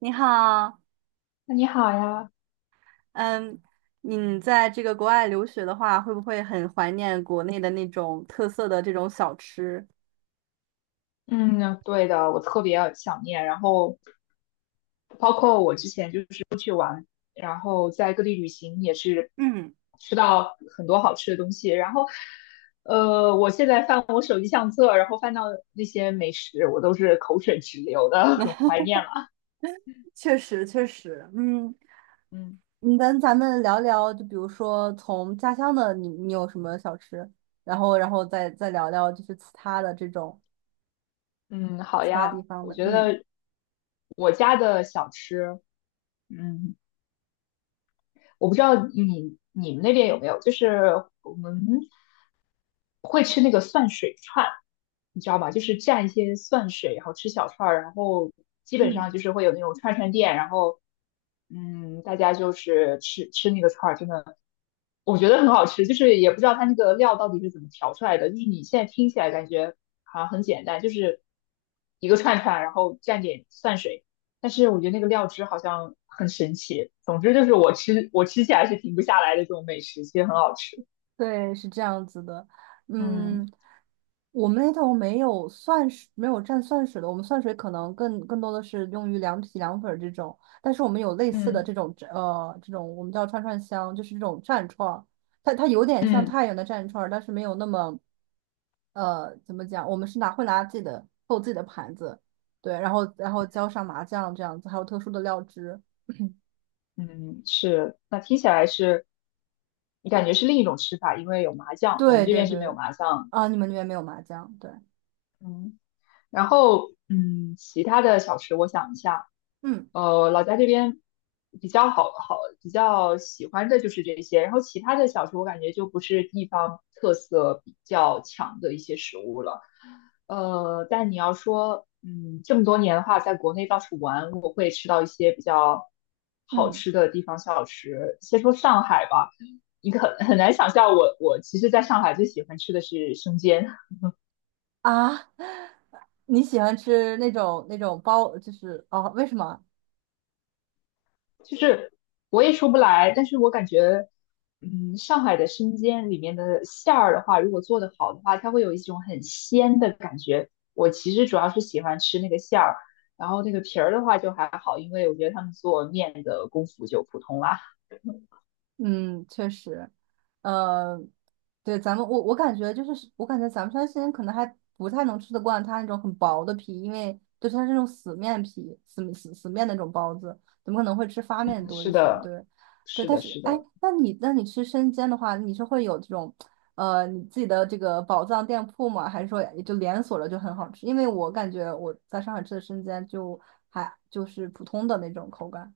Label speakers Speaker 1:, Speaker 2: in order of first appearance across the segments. Speaker 1: 你好，
Speaker 2: 你好呀，
Speaker 1: 嗯，你在这个国外留学的话，会不会很怀念国内的那种特色的这种小吃？
Speaker 2: 嗯，对的，我特别想念。然后，包括我之前就是出去玩，然后在各地旅行也是
Speaker 1: 嗯，
Speaker 2: 吃到很多好吃的东西。然后，我现在翻我手机相册，然后翻到那些美食，我都是口水直流的，很怀念了。
Speaker 1: 确实确实，嗯，
Speaker 2: 嗯
Speaker 1: 你跟咱们聊聊，就比如说从家乡的你，你有什么小吃，然后再聊聊就是其他的这种
Speaker 2: 嗯，好
Speaker 1: 其他
Speaker 2: 呀，
Speaker 1: 地方
Speaker 2: 我
Speaker 1: 的，
Speaker 2: 觉
Speaker 1: 嗯。
Speaker 2: 得我家的小吃，嗯。我不知道你们那边有没有，就是我们会吃那个蒜水串，你知道吗？就是蘸一些蒜水，然后吃小串儿，然后基本上
Speaker 1: 嗯。
Speaker 2: 就是会有那种串串店，然后大家就是吃吃那个串儿，真的我觉得很好吃，就是也不知道它那个料到底是怎么调出来的。就是你现在听起来感觉好像很简单，就是一个串串，然后蘸点蒜水。但是我觉得那个料汁好像很神奇。总之就是我吃起来是停不下来的这种美食，其实很好吃。
Speaker 1: 对，是这样子的。
Speaker 2: 嗯
Speaker 1: 嗯，我们那头没有蒜水，没有蘸蒜水的。我们蒜水可能更多的是用于凉皮、凉粉儿这种，但是我们有类似的
Speaker 2: 嗯，
Speaker 1: 这种这种我们叫串串香，就是这种蘸串儿，它有点像
Speaker 2: 嗯
Speaker 1: 太原的蘸串儿，但是没有那么怎么讲，我们是会拿自己的做自己的盘子，对，然后浇上麻酱这样子，还有特殊的料汁。
Speaker 2: 嗯，是。那听起来是，你感觉是另一种吃法，因为有麻酱，我们
Speaker 1: 对
Speaker 2: 这
Speaker 1: 对
Speaker 2: 边是没有
Speaker 1: 对，
Speaker 2: 麻酱。
Speaker 1: 啊，你们那边没有麻酱，对，
Speaker 2: 嗯。然后，其他的小吃我想一下，
Speaker 1: 嗯
Speaker 2: 老家这边比较喜欢的就是这些，然后其他的小吃我感觉就不是地方特色比较强的一些食物了。但你要说，这么多年的话，在国内到处玩，我会吃到一些比较好
Speaker 1: 嗯。
Speaker 2: 吃的地方小吃。先说上海吧，你可很难想象我其实在上海最喜欢吃的是生煎。
Speaker 1: 啊，你喜欢吃那种包，就是哦，为什么？
Speaker 2: 就是我也说不来，但是我感觉，上海的生煎里面的馅儿的话，如果做的好的话，它会有一种很鲜的感觉。我其实主要是喜欢吃那个馅儿，然后那个皮儿的话就还好，因为我觉得他们做面的功夫就普通啦。
Speaker 1: 嗯，确实，呃，对，咱们我感觉就是，我感觉咱们山西人可能还不太能吃得惯它那种很薄的皮，因为就是它是那种死面皮、死面那种包子，怎么可能会吃发面
Speaker 2: 嗯，
Speaker 1: 多一
Speaker 2: 是
Speaker 1: 些。
Speaker 2: 的，
Speaker 1: 对，对，
Speaker 2: 是
Speaker 1: 但
Speaker 2: 的，
Speaker 1: 是
Speaker 2: 是
Speaker 1: 哎，
Speaker 2: 的。
Speaker 1: 那你吃生煎的话，你是会有这种你自己的这个宝藏店铺吗？还是说也就连锁了就很好吃？因为我感觉我在上海吃的生煎就还就是普通的那种口感。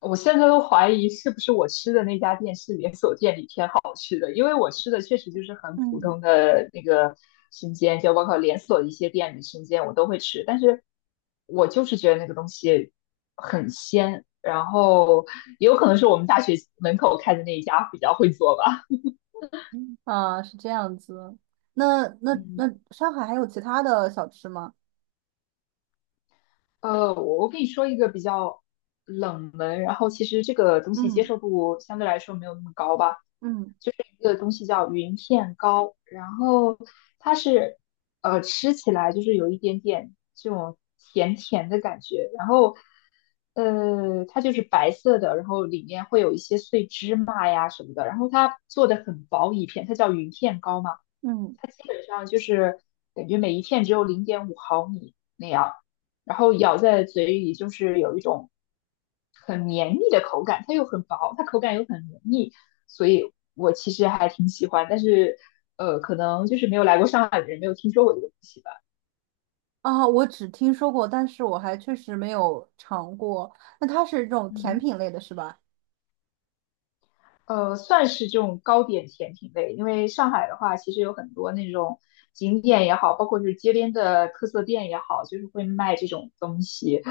Speaker 2: 我现在都怀疑是不是我吃的那家店是连锁店里偏好吃的，因为我吃的确实就是很普
Speaker 1: 嗯。
Speaker 2: 通的那个生煎，就包括连锁的一些店里生煎我都会吃，但是我就是觉得那个东西很鲜，然后也有可能是我们大学门口开的那一家比较会做吧。
Speaker 1: 啊，是这样子。那
Speaker 2: 嗯，
Speaker 1: 上海还有其他的小吃吗？
Speaker 2: 我跟你说一个比较冷门，然后其实这个东西接
Speaker 1: 嗯
Speaker 2: 受度相对来说没有那么高吧。
Speaker 1: 嗯
Speaker 2: 一个东西叫云片糕，然后它是吃起来就是有一点点这种甜甜的感觉，然后它就是白色的，然后里面会有一些碎芝麻呀什么的，然后它做的很薄一片，它叫云片糕嘛，
Speaker 1: 嗯，
Speaker 2: 它基本上就是感觉每一片只有0.5毫米那样，然后咬在嘴里就是有一种很绵密的口感，它又很薄，它口感又很绵密，所以我其实还挺喜欢，但是可能就是没有来过上海的人没有听说过这个东西吧，
Speaker 1: 啊，我只听说过，但是我还确实没有尝过。那它是这种甜
Speaker 2: 嗯。
Speaker 1: 品类的，是吧？
Speaker 2: 算是这种糕点甜品类，因为上海的话其实有很多那种景点也好，包括就是街边的特色店也好，就是会卖这种东西。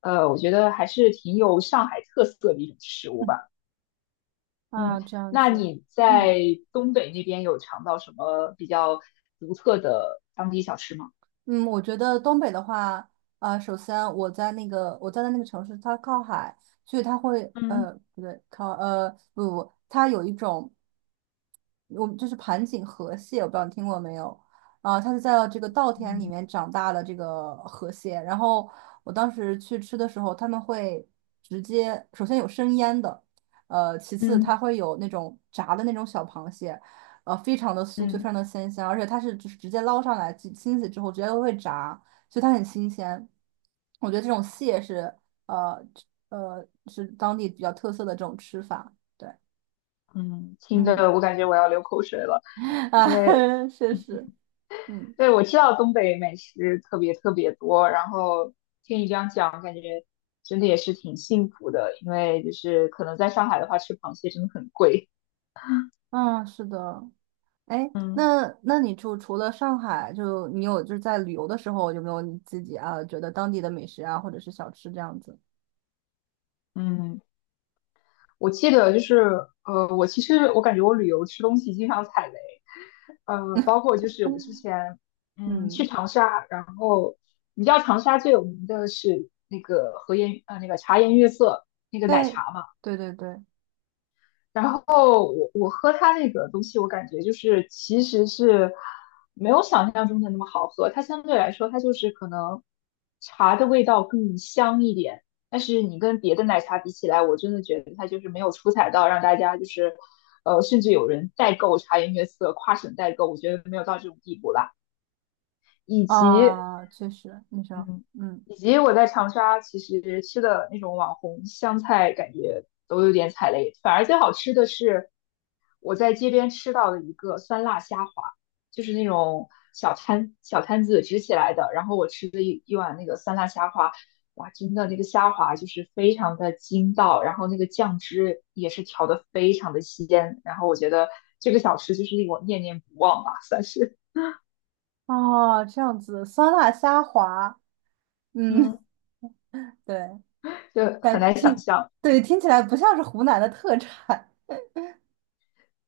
Speaker 2: 我觉得还是挺有上海特色的一种食物
Speaker 1: 嗯
Speaker 2: 吧。嗯，
Speaker 1: 啊，这样
Speaker 2: 那
Speaker 1: 子。
Speaker 2: 你
Speaker 1: 嗯
Speaker 2: 在东北那边有尝到什么比较独特的当地小吃吗？
Speaker 1: 嗯，我觉得东北的话，啊，首先我在的那个城市，它靠海，所以它会
Speaker 2: 嗯
Speaker 1: 不对，靠不，它有一种我们就是盘锦河蟹，我不知道你听过没有？啊，它是在这个稻田里面长大的这个河蟹。然后我当时去吃的时候，他们会直接首先有生腌的，其次它
Speaker 2: 嗯
Speaker 1: 会有那种炸的那种小螃蟹，非常的酥脆，非
Speaker 2: 嗯
Speaker 1: 常的鲜香，而且它是就是直接捞上来，清洗之后直接会炸，所以它很新鲜。我觉得这种蟹是呃当地比较特色的这种吃法。对，
Speaker 2: 嗯，听
Speaker 1: 嗯。
Speaker 2: 的我感觉我要流口水了，因为
Speaker 1: 啊，确实，嗯
Speaker 2: 对我知道东北美食特别特别多，然后听你这样讲，感觉真的也是挺幸福的，因为就是可能在上海的话，吃螃蟹真的很贵。
Speaker 1: 啊，是的。哎，
Speaker 2: 嗯
Speaker 1: 那你就除了上海，就你有就是在旅游的时候，有没有你自己啊觉得当地的美食啊，或者是小吃这样子？
Speaker 2: 嗯。嗯，我记得就是，我其实我感觉我旅游吃东西经常踩雷，包括就是我之 前，去
Speaker 1: 嗯，
Speaker 2: 长沙，然后你知道长沙最有名的是那个和颜，那个茶颜悦色那个奶
Speaker 1: 对，
Speaker 2: 茶嘛，
Speaker 1: 对对对，
Speaker 2: 然后我喝它那个东西，我感觉就是其实是没有想象中的那么好喝，它相对来说它就是可能茶的味道更香一点，但是你跟别的奶茶比起来，我真的觉得它就是没有出彩到让大家就是甚至有人代购茶颜悦色，跨省代购，我觉得没有到这种地步啦。以及
Speaker 1: 啊，确实，你说，
Speaker 2: 嗯，
Speaker 1: 嗯，
Speaker 2: 以及我在长沙其实吃的那种网红湘菜，感觉都有点踩雷。反而最好吃的是我在街边吃到的一个酸辣虾滑，就是那种小摊子支起来的。然后我吃了一碗那个酸辣虾滑，哇，真的那个虾滑就是非常的筋道，然后那个酱汁也是调的非常的鲜。然后我觉得这个小吃就是令我念念不忘吧，算是
Speaker 1: 哦，这样子，酸辣虾滑，
Speaker 2: 嗯，
Speaker 1: 嗯，对，
Speaker 2: 就很
Speaker 1: 但
Speaker 2: 难想
Speaker 1: 听，
Speaker 2: 象。
Speaker 1: 对，听起来不像是湖南的特产，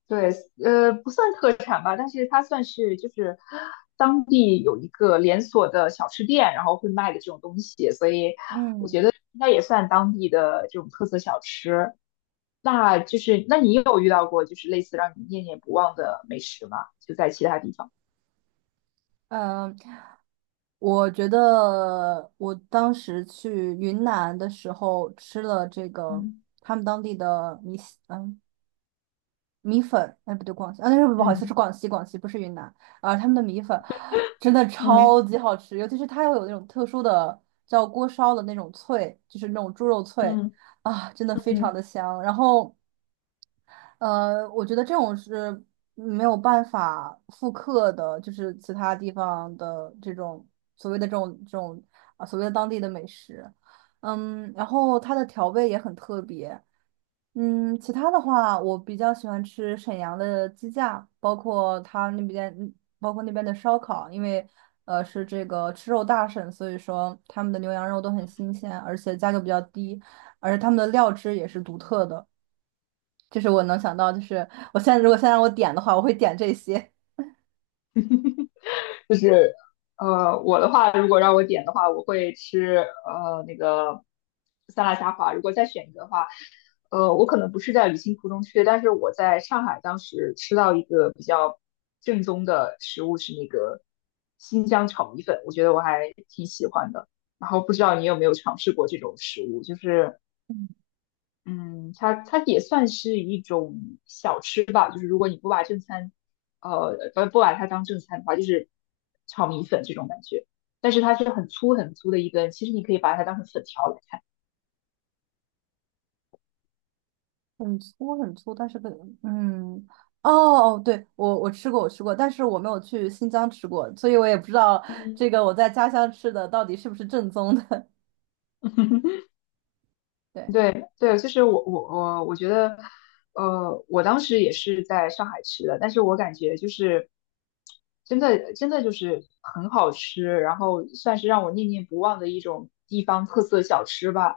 Speaker 2: 对，不算特产吧，但是它算是就是当地有一个连锁的小吃店，然后会卖的这种东西，所以
Speaker 1: 嗯。
Speaker 2: 应该也算当地的这种特色小吃。那就是，那你有遇到过就是类似让你念念不忘的美食吗？就在其他地方。
Speaker 1: 嗯，我觉得我当时去云南的时候吃了这个
Speaker 2: 嗯
Speaker 1: 他们当地的米线嗯，米粉，哎，不对，广西，啊，那是不好意思，是
Speaker 2: 嗯
Speaker 1: 广西，广西不是云南啊，他们的米粉真的超
Speaker 2: 嗯
Speaker 1: 级好吃，尤其是它又有那种特殊的叫锅烧的那种脆，就是那种猪肉脆
Speaker 2: 嗯
Speaker 1: 啊，真的非常
Speaker 2: 嗯。
Speaker 1: 的香。然后我觉得这种是没有办法复刻的，就是其他地方的这种所谓的这种啊，所谓的当地的美食。嗯，然后它的调味也很特别。嗯，其他的话，我比较喜欢吃沈阳的鸡架，包括它那边，包括那边的烧烤，因为是这个吃肉大省，所以说他们的牛羊肉都很新鲜，而且价格比较低，而且他们的料汁也是独特的。就是我能想到，就是我如果现在让我点的话，我会点这些
Speaker 2: 就是我的话，如果让我点的话，我会吃那个酸辣虾滑。如果再选一个的话，我可能不是在旅行途中吃的，但是我在上海当时吃到一个比较正宗的食物是那个新疆炒米粉，我觉得我还挺喜欢的。然后不知道你有没有尝试过这种食物，就是嗯，它也算是一种小吃吧，就是如果你不把正餐，不把它当正餐的话，就是炒米粉这种感觉。但是它是很粗很粗的一根，其实你可以把它当成粉条来看。
Speaker 1: 很粗很粗，但是嗯哦哦，对我吃过我吃过，但是我没有去新疆吃过，所以我也不知道这
Speaker 2: 嗯，
Speaker 1: 个我在家乡吃的到底是不是正宗的。对，
Speaker 2: 对对，就是我觉得，我当时也是在上海吃的，但是我感觉就是真的真的就是很好吃，然后算是让我念念不忘的一种地方特色小吃吧。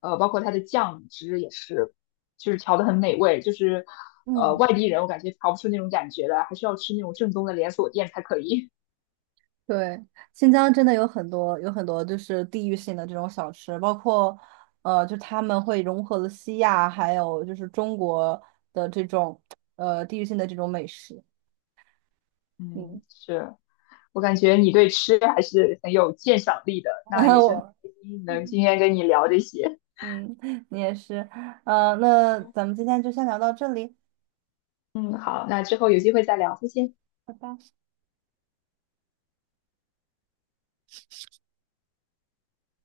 Speaker 2: 包括它的酱汁也是，就是调的很美味，就是
Speaker 1: 嗯，
Speaker 2: 外地人我感觉调不出那种感觉来，还是要吃那种正宗的连锁店才可以。
Speaker 1: 对，新疆真的有很多就是地域性的这种小吃，包括就他们会融合了西亚还有就是中国的这种地域性的这种美食。嗯，
Speaker 2: 嗯，是。我感觉你对吃还是很有鉴赏力的，
Speaker 1: 然
Speaker 2: 那也
Speaker 1: 后
Speaker 2: 是很
Speaker 1: 我。
Speaker 2: 开心能今天跟你聊这些。
Speaker 1: 嗯，你也是，那咱们今天就先聊到这里，
Speaker 2: 嗯，好，那之后有机会再聊，再见。
Speaker 1: 拜拜。